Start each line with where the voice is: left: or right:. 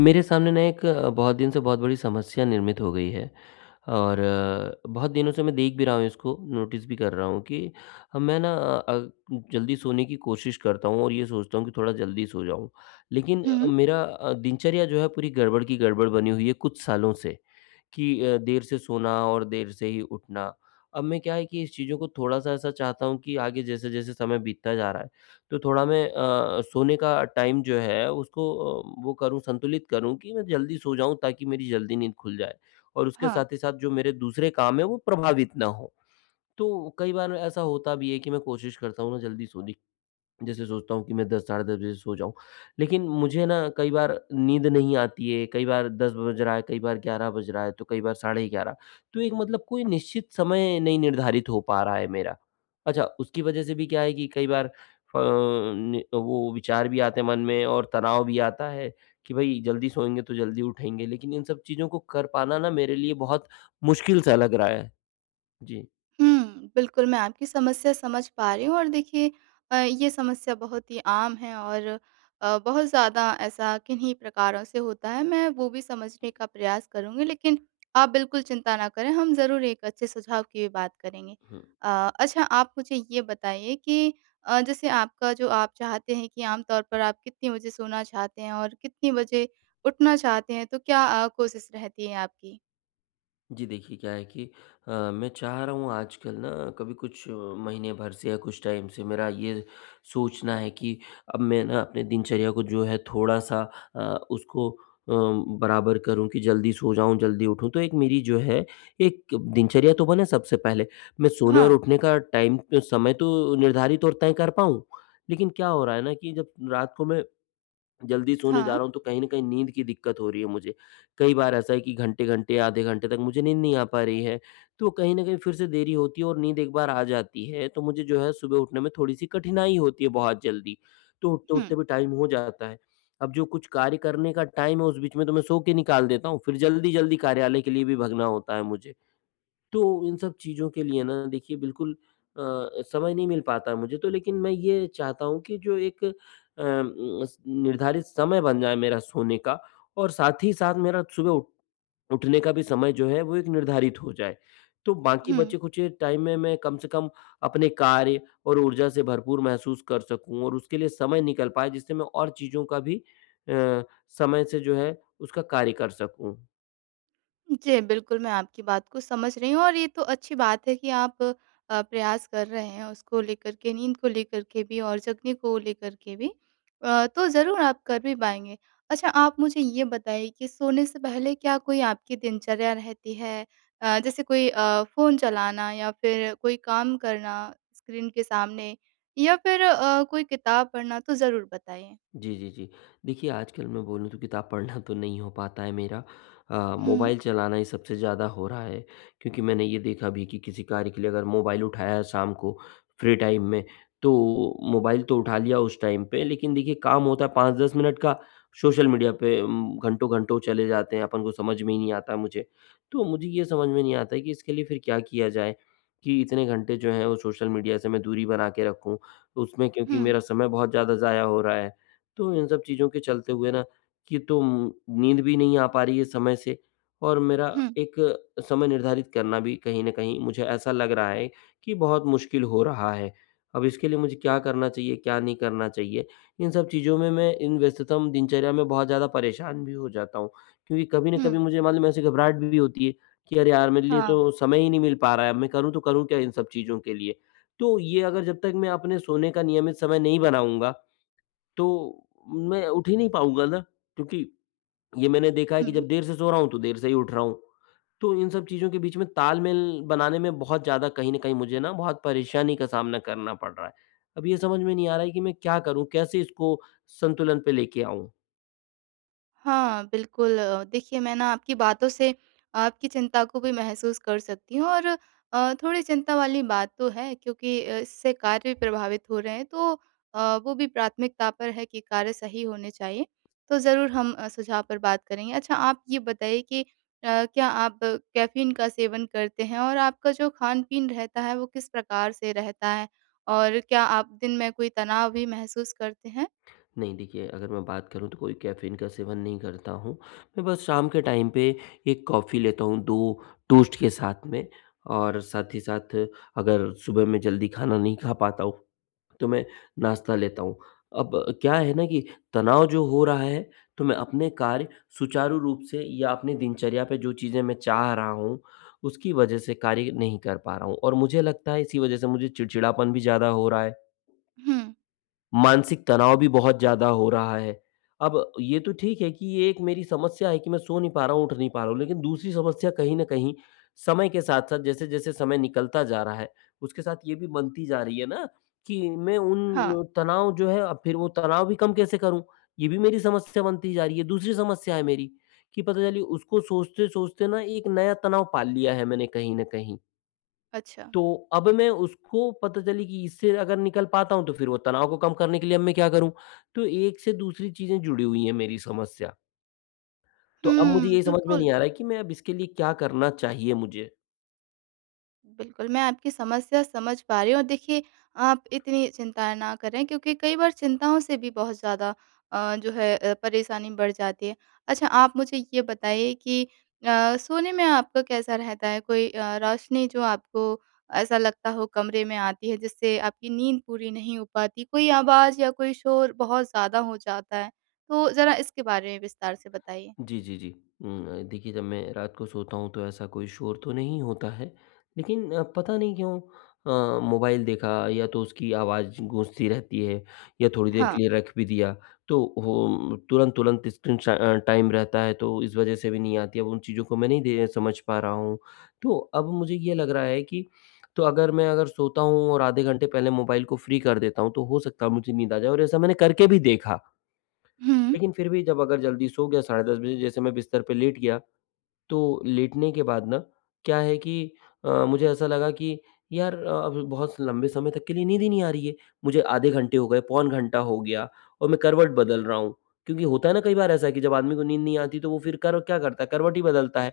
left: मेरे सामने ना एक बहुत दिन से बहुत बड़ी समस्या निर्मित हो गई है और बहुत दिनों से मैं देख भी रहा हूँ इसको, नोटिस भी कर रहा हूँ कि मैं ना जल्दी सोने की कोशिश करता हूँ और ये सोचता हूँ कि थोड़ा जल्दी सो जाऊँ। लेकिन
right: हुँ,
left: मेरा दिनचर्या जो है पूरी गड़बड़ की गड़बड़ बनी हुई है कुछ सालों से। कि देर से सोना और देर से ही उठना। अब मैं क्या है कि इस चीज़ों को थोड़ा-सा ऐसा चाहता हूँ कि आगे जैसे-जैसे समय बीतता जा रहा है, तो थोड़ा मैं सोने का टाइम जो है उसको वो करूँ संतुलित करूँ कि मैं जल्दी सो जाऊँ ताकि मेरी जल्दी नींद खुल जाए और उसके
right: हाँ।
left: साथ ही साथ जो मेरे दूसरे काम हैं वो प्रभावित ना हों। तो कई बार ऐसा होता भी है कि मैं कोशिश करता हूँ ना जल्दी सोने, जैसे सोचता हूँ कि मैं 10 साढ़े 10 बजे सो जाऊँ। लेकिन मुझे ना कई बार नींद नहीं आती है, कई बार 10 बज रहा है, कई बार 11 बज रहा है, तो कई बार साढ़े 11, तो एक मतलब कोई निश्चित समय नहीं निर्धारित हो पा रहा है मेरा। अच्छा, उसकी वजह से भी क्या है कि कई बार फ नि वो विचार भी आते हैं मन में और तनाव भी आता है कि भई जल्दी सोएँगे तो जल्दी उठेंगे, लेकिन इन सब चीज़ों को कर पाना ना मेरे लिए बहुत मुश्किल-सा लग रहा है। जी।
right: हुँ, बिल्कुल मैं आपकी समस्या समझ पा रही हूँ और देखिए ये समस्या बहुत ही आम है और बहुत ज़्यादा ऐसा किन्हीं प्रकारों से होता है। मैं वो भी समझने का प्रयास करूँगी लेकिन आप बिल्कुल चिंता ना करें, हम ज़रूर एक अच्छे सुझाव की भी बात करेंगे।
left: हुँ।
right: अच्छा आप मुझे ये बताइए कि जैसे आपका जो आप चाहते हैं कि आम तौर पर आप कितनी बजे सोना चाहते हैं और कितनी बजे उठना चाहते हैं, तो क्या कोशिश रहती है आपकी?
left: जी, देखिए क्या है कि मैं चाह रहा हूँ आजकल ना, कभी कुछ महीने भर से या कुछ टाइम से मेरा ये सोचना है कि अब मैं ना अपने दिनचर्या को जो है थोड़ा सा अ, उसको बराबर करूँ कि जल्दी सो जाऊँ जल्दी उठूँ, तो एक मेरी जो है एक दिनचर्या तो बने सबसे पहले, मैं सोने
right: हाँ,
left: और उठने का टाइम समय तो निर्धारित और तय कर पाऊँ। लेकिन क्या हो रहा है ना कि जब रात को मैं जल्दी सोने जा
right: हाँ।
left: रहा हूँ तो कहीं न कहीं नींद की दिक्कत हो रही है मुझे। कई बार ऐसा है कि घंटे-घंटे, आधे घंटे तक मुझे नींद नहीं आ पा रही है। तो कहीं न कहीं फिर से देरी होती है और नींद एक बार आ जाती है तो मुझे जो है सुबह उठने में थोड़ी-सी कठिनाई होती है बहुत जल्दी। तो
right: हुँ,
left: उठते-उठते भी टाइम हो जाता है। अब जो कुछ कार्य करने का टाइम है उस बीच में तो मैं सो के निकाल देता हूँ, फिर जल्दी-जल्दी कार्यालय के लिए भी भगना होता है मुझे। तो इन सब चीज़ों के लिए ना देखिए बिल्कुल अ, समय नहीं मिल पाता मुझे तो, लेकिन मैं ये चाहता हूँ कि जो एक उम, स निर्धारित समय बन जाए मेरा सोने का, और साथ ही साथ मेरा सुबह उठ उठने का भी समय जो है वो एक निर्धारित हो जाए। तो बाकी
right: हुँ।
left: बचे-खुचे टाइम में मैं कम से कम अपने कार्य और ऊर्जा से भरपूर महसूस कर सकूँ और उसके लिए समय निकल पाए जिससे मैं और चीज़ों का भी अ, समय से जो है उसका कार्य कर सकूँ।
right: जी, बिल्कुल, मैं आपकी बात को समझ रही हूँ और ये तो अच्छी बात है कि आप प्रयास कर रहे हैं उसको लेकर के, नींद को लेकर के भी और जगने को लेकर के भी। तो ज़रूर आप कर भी पाएँगे। अच्छा, आप मुझे ये बताइए कि सोने से पहले क्या कोई आपकी दिनचर्या रहती है? जैसे कोई फ़ोन चलाना या फिर कोई काम करना स्क्रीन के सामने या फिर कोई किताब पढ़ना? तो ज़रूर बताइए।
left: जी, जी, जी। देखिए, आजकल मैं बोलूँ तो किताब पढ़ना तो नहीं हो पाता है मेरा।
right: हुँ,
left: मोबाइल चलाना ही सबसे ज़्यादा हो रहा है, क्योंकि मैंने ये देखा भी कि किसी कार्य के लिए अगर मोबाइल उठाया शाम को फ्री टाइम में, तो मोबाइल तो उठा लिया उस टाइम पे, लेकिन देखिए काम होता है 5-10 मिनट का, सोशल मीडिया पे घंटों-घंटों चले जाते हैं, अपन को समझ में ही नहीं आता मुझे। तो मुझे ये समझ में नहीं आता है कि इसके लिए फिर क्या किया जाए कि इतने घंटे जो हैं वो सोशल मीडिया से मैं दूरी बना के रखूँ। उसमें
right: हुँ,
left: क्योंकि मेरा समय बहुत ज़्यादा ज़ाया हो रहा है। तो इन सब चीज़ों के चलते हुए ना कि तो नींद भी नहीं आ पा रही है समय से और मेरा
right: हुँ,
left: एक समय निर्धारित करना भी कहीं न कहीं मुझे ऐसा लग रहा है कि बहुत मुश्किल हो रहा है। अब इसके लिए मुझे क्या करना चाहिए, क्या नहीं करना चाहिए? इन सब चीज़ों में मैं इन व्यस्ततम दिनचर्या में बहुत ज़्यादा परेशान भी हो जाता हूँ, क्योंकि कभी न
right: हुँ।
left: कभी मुझे मालूम है ऐसी घबराहट भी होती है कि अरे यार! मेरे लिए
right: हाँ,
left: तो समय ही नहीं मिल पा रहा है। अब मैं करूँ तो करूँ क्या इन सब चीज़ों के लिए? तो ये अगर जब तक मैं अपने सोने का नियमित समय नहीं बनाऊँगा, तो मैं उठ ही नहीं पाऊँगा ना, क्योंकि ये मैंने देखा है कि
right: हुँ।
left: जब देर से सो रहा हूँ, तो देर से ही उठ रहा हूँ। तो इन सब चीज़ों के बीच में तालमेल बनाने में बहुत ज़्यादा कहीं न कहीं मुझे ना बहुत परेशानी का सामना करना पड़ रहा है। अब ये समझ में नहीं आ रहा है कि मैं क्या करूँ? कैसे इसको संतुलन पे लेके आऊँ?
right: हाँ, बिल्कुल देखिए मैं ना आपकी बातों से आपकी चिंता को भी महसूस कर सकती हूँ और थोड़ी चिंता वाली बात तो है क्योंकि इससे कार्य भी प्रभावित हो रहे हैं तो वो भी प्राथमिकता पर है कि कार्य सही होने चाहिए। तो ज़रूर हम सुझाव पर बात करेंगे। अच्छा आप ये बताइए कि क्या आप कैफ़ीन का सेवन करते हैं और आपका जो खान-पीन रहता है वो किस प्रकार से रहता है? और क्या आप दिन में कोई तनाव भी महसूस करते हैं?
left: नहीं, देखिए, अगर मैं बात करूँ तो कोई कैफ़ीन का सेवन नहीं करता हूँ। मैं बस शाम के टाइम पे 1 कॉफ़ी लेता हूँ, 2 टोस्ट के साथ में, और साथ ही साथ अगर सुबह में जल्दी खाना नहीं खा पाता हूँ तो मैं नाश्ता लेता हूँ। अब क्या है ना कि तनाव जो हो रहा है, तो मैं अपने कार्य सुचारू रूप से या अपनी दिनचर्या पे जो चीज़ें मैं चाह रहा हूँ, उसकी वजह से कार्य नहीं कर पा रहा हूँ और मुझे लगता है इसी वजह से मुझे चिड़चिड़ापन भी ज़्यादा हो रहा है।
right: हुँ,
left: मानसिक तनाव भी बहुत ज़्यादा हो रहा है। अब ये तो ठीक है कि ये एक मेरी समस्या है कि मैं सो नहीं पा रहा हूँ, उठ नहीं पा रहा हूँ। लेकिन दूसरी समस्या कहीं न कहीं समय के साथ-साथ जैसे-जैसे समय निकलता जा रहा है, उसके साथ ये भी बनती जा रही है ना कि मैं
right: हाँ,
left: उन तनाव जो है अब फिर वो तनाव भी कम कैसे करूँ? ये भी मेरी समस्या बनती जा रही है। दूसरी समस्या है मेरी कि पता चली उसको सोचते-सोचते ना एक नया तनाव पाल लिया है मैंने कहीं न कहीं।
right: अच्छा।
left: तो अब मैं उसको पता चली कि इससे अगर निकल पाता हूँ, तो फिर वो तनाव को कम करने के लिए अब मैं क्या करूँ? तो एक से दूसरी चीज़ें जुड़ी हुई है मेरी समस्या। तो अब मुझे
right: हुँ,
left: ये समझ में नहीं
right: बिल्कुल।
left: आ रहा है कि मैं अब इसके लिए क्या करना चाहिए मुझे?
right: बिल्कुल, मैं आपकी समस्या समझ पा रही हूँ और देखिए, आप इतनी चिंता ना करें क्योंकि कई बार चिंताओं से भी बहुत ज़्यादा जो है परेशानी बढ़ जाती है। अच्छा आप मुझे ये बताइए कि सोने में आपका कैसा रहता है? कोई रोशनी जो आपको ऐसा लगता हो कमरे में आती है जिससे आपकी नींद पूरी नहीं हो पाती, कोई आवाज़ या कोई शोर बहुत ज़्यादा हो जाता है? तो ज़रा इसके बारे में विस्तार से बताइए।
left: जी, जी, जी। देखिए, जब मैं रात को सोता हूँ तो ऐसा कोई शोर तो नहीं होता है, लेकिन पता नहीं क्यों मोबाइल देखा या तो उसकी आवाज़ गूँजती रहती है या थोड़ी देर
right: हाँ।
left: के लिए रख भी दिया, तो वो तुरंत-तुरंत स्क्रीन टाइम रहता है, तो इस वज़ह से भी नींद आती है। अब उन चीज़ों को मैं नहीं दे समझ पा रहा हूँ। तो अब मुझे ये लग रहा है कि, तो अगर मैं अगर सोता हूँ और आधे घंटे पहले मोबाइल को फ्री कर देता हूँ, तो हो सकता है मुझे नींद आ जाए, और ऐसा मैंने करके भी देखा।
right: हुँ।
left: लेकिन फिर भी जब अगर जल्दी सो गया, साढ़े 10 बजे जैसे मैं बिस्तर पे लेट गया, तो लेटने के बाद ना क्या है कि मुझे ऐसा लगा कि यार अब बहुत लंबे समय तक के लिए नींद ही नहीं आ रही है। मुझे आधे घंटे हो गए, पौन घंटा हो गया और मैं करवट बदल रहा हूँ। क्योंकि होता है ना कई बार ऐसा कि जब आदमी को नींद नहीं आती तो वो फिर कर क्या करता है, करवट ही बदलता है।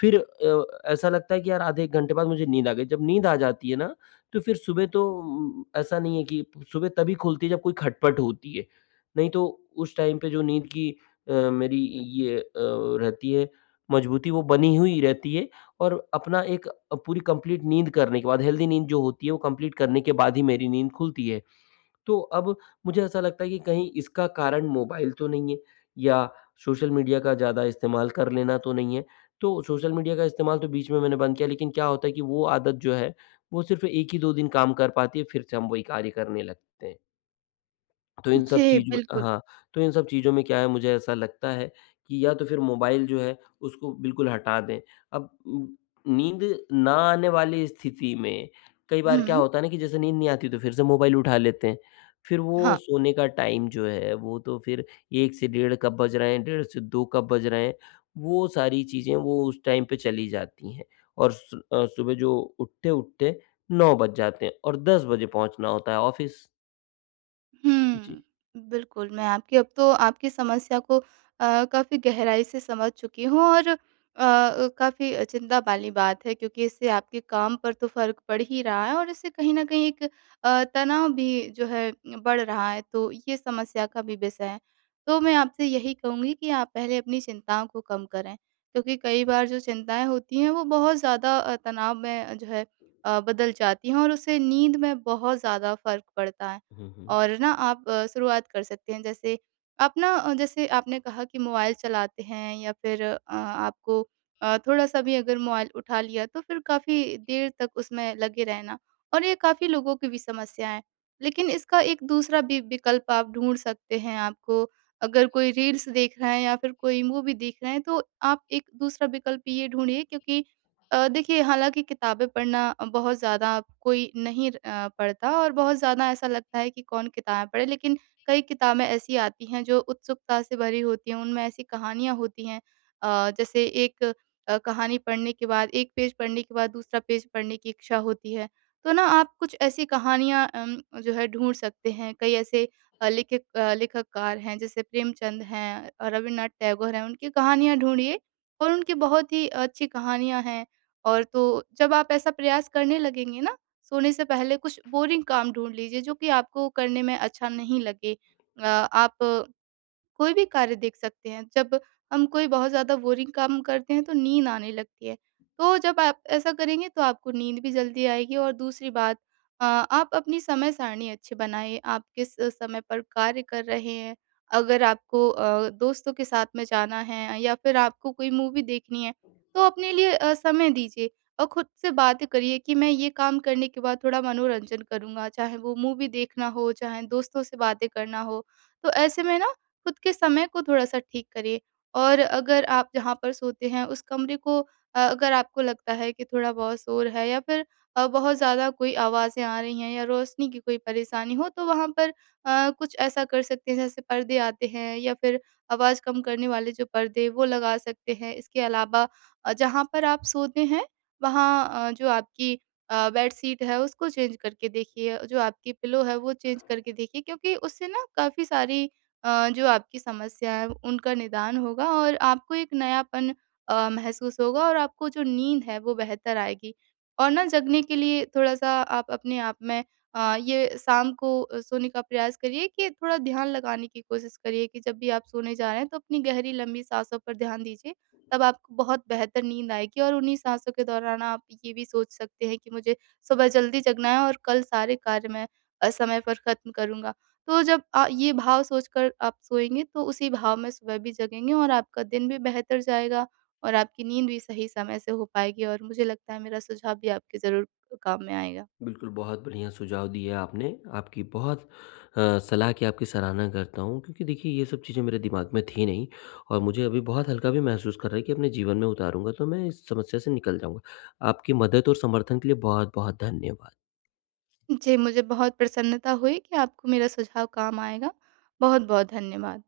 left: फिर ऐसा लगता है कि यार आधे 1 घंटे बाद मुझे नींद आ गई। जब नींद आ जाती है ना, तो फिर सुबह तो ऐसा नहीं है कि सुबह तभी खुलती है जब कोई खटपट होती है। नहीं तो उस टाइम पे जो नींद की मेरी ये रहती है मजबूती, वो बनी हुई रहती है और अपना एक पूरी कंप्लीट नींद करने के बाद, हेल्दी नींद जो होती है वो कंप्लीट करने के बाद ही मेरी नींद खुलती है। तो अब मुझे ऐसा लगता है कि कहीं इसका कारण मोबाइल तो नहीं है, या सोशल मीडिया का ज़्यादा इस्तेमाल कर लेना तो नहीं है। तो सोशल मीडिया का इस्तेमाल तो बीच में मैंने बंद किया, लेकिन क्या होता है कि वो आदत जो है, वो सिर्फ़ 1 ही 2 दिन काम कर पाती है, फिर से हम वही कार्य करने लगते हैं। तो इन सब
right: जी,
left: चीज़ में,
right: बिल्कुल।
left: हाँ, तो इन सब चीज़ों में क्या है, मुझे ऐसा लगता है कि या तो फिर मोबाइल जो है उसको बिल्कुल हटा दें। अब नींद ना आने वाली स्थिति में कई बार क्या
right: हुँ।
left: होता है ना कि जैसे नींद नहीं आती तो फिर से मोबाइल उठा लेते हैं। फिर वो
right: हाँ।
left: सोने का टाइम जो है वो तो फिर 1 से डेढ़ कब बज रहे हैं, डेढ़ से 2 कब बज रहे हैं, वो सारी चीज़ें वो उस टाइम पे चली जाती हैं और सुबह जो उठते-उठते 9 बज जाते हैं और 10 बजे पहुँचना होता है ऑफ़िस।
right: हुँ।
left: जी।
right: बिल्कुल, मैं आपकी अब तो आपकी समस्या को काफ़ी गहराई से समझ चुकी हूँ और काफ़ी चिंता वाली बात है क्योंकि इससे आपके काम पर तो फ़र्क पड़ ही रहा है और इससे कहीं न कहीं एक तनाव भी जो है बढ़ रहा है, तो ये समस्या का भी विषय है। तो मैं आपसे यही कहूँगी कि आप पहले अपनी चिंताओं को कम करें, क्योंकि कई बार जो चिंताएँ होती हैं वो बहुत ज़्यादा तनाव में जो है बदल जाती हैं और उससे नींद में बहुत ज़्यादा फ़र्क पड़ता है।
left: हुँ, हुँ।
right: और ना आप शुरुआत कर सकते हैं। जैसे आप ना जैसे आपने कहा कि मोबाइल चलाते हैं या फिर आपको थोड़ा-सा भी अगर मोबाइल उठा लिया तो फिर काफ़ी देर तक उसमें लगे रहना और ये काफ़ी लोगों की भी समस्या है। लेकिन इसका एक दूसरा भी विकल्प आप ढूँढ सकते हैं। आपको अगर कोई रील्स देख रहे हैं या फिर कोई मूवी देख रहे हैं तो आप एक दूसरा विकल्प ये ढूँढिए क्योंकि देखिए हालाँकि किताबें पढ़ना बहुत ज़्यादा कोई नहीं पढ़ता और बहुत ज़्यादा ऐसा लगता है कि कौन किताबें पढ़े, लेकिन कई किताबें ऐसी आती हैं जो उत्सुकता से भरी होती हैं, उनमें ऐसी कहानियाँ होती हैं जैसे एक कहानी पढ़ने के बाद एक पेज पढ़ने के बाद दूसरा पेज पढ़ने की इच्छा होती है। तो ना आप कुछ ऐसी कहानियाँ जो है ढूँढ सकते हैं, कई ऐसे लेखक लेखककार हैं जैसे प्रेमचंद हैं, रविन्द्रनाथ टैगोर हैं, उनकी कहानियाँ ढूँढिए और उनकी बहुत ही अच्छी कहानियाँ हैं। और तो जब आप ऐसा प्रयास करने लगेंगे ना, सोने से पहले कुछ बोरिंग काम ढूँढ लीजिए जो कि आपको करने में अच्छा नहीं लगे। आप कोई भी कार्य देख सकते हैं। जब हम कोई बहुत ज़्यादा बोरिंग काम करते हैं तो नींद आने लगती है। तो जब आप ऐसा करेंगे तो आपको नींद भी जल्दी आएगी और दूसरी बात आप अपनी समय सारणी अच्छी बनाएँ, आप किस समय पर कार्य कर रहे हैं। अगर आपको दोस्तों के साथ में जाना है या फिर आपको कोई मूवी देखनी है, तो अपने लिए समय दीजिए और खुद से बात करिए कि मैं ये काम करने के बाद थोड़ा मनोरंजन करूँगा, चाहे वो मूवी देखना हो, चाहे दोस्तों से बातें करना हो। तो ऐसे में ना खुद के समय को थोड़ा-सा ठीक करिए। और अगर आप जहाँ पर सोते हैं उस कमरे को अगर आपको लगता है कि थोड़ा-बहुत शोर है या फिर बहुत ज़्यादा कोई आवाज़ें आ रही हैं या रोशनी की कोई परेशानी हो तो वहाँ पर कुछ ऐसा कर सकते हैं जैसे पर्दे आते हैं या फिर आवाज़ कम करने वाले जो पर्दे वो लगा सकते हैं। इसके अलावा जहाँ पर आप सोते हैं वहाँ जो आपकी बेडशीट है उसको चेंज करके देखिए, जो आपकी पिलो है वो चेंज करके देखिए क्योंकि उससे ना काफ़ी सारी जो आपकी समस्या है उनका निदान होगा और आपको एक नयापन महसूस होगा और आपको जो नींद है वो बेहतर आएगी। और ना जगने के लिए थोड़ा-सा आप अपने आप में ये शाम को सोने का प्रयास करिए कि थोड़ा ध्यान लगाने की कोशिश करिए कि जब भी आप सोने जा रहे हैं तो अपनी गहरी लंबी साँसों पर ध्यान दीजिए। तब आपको बहुत बेहतर नींद आएगी और उन्हीं साँसों के दौरान आप ये भी सोच सकते हैं कि मुझे सुबह जल्दी जगना है और कल सारे कार्य मैं समय पर खत्म करूँगा। तो जब ये भाव सोचकर आप सोएँगे तो उसी भाव में सुबह भी जगेंगे और आपका दिन भी बेहतर जाएगा और आपकी नींद भी सही समय से हो पाएगी और मुझे लगता है मेरा सुझाव भी आपके ज़रूर काम में आएगा।
left: बिल्कुल, बहुत बढ़िया सुझाव दिए आपने। आपकी बहुत सलाह की आपकी सराहना करता हूँ, क्योंकि देखिए ये सब चीज़ें मेरे दिमाग में थी नहीं, और मुझे अभी बहुत हल्का भी महसूस कर रहा है कि अपने जीवन में उतारूँगा तो मैं इस समस्या से निकल जाऊँगा। आपकी मदद और समर्थन के लिए बहुत-बहुत धन्यवाद।
right: जी, मुझे बहुत प्रसन्नता हुई कि आपको मेरा सुझाव काम आएगा। बहुत-बहुत धन्यवाद।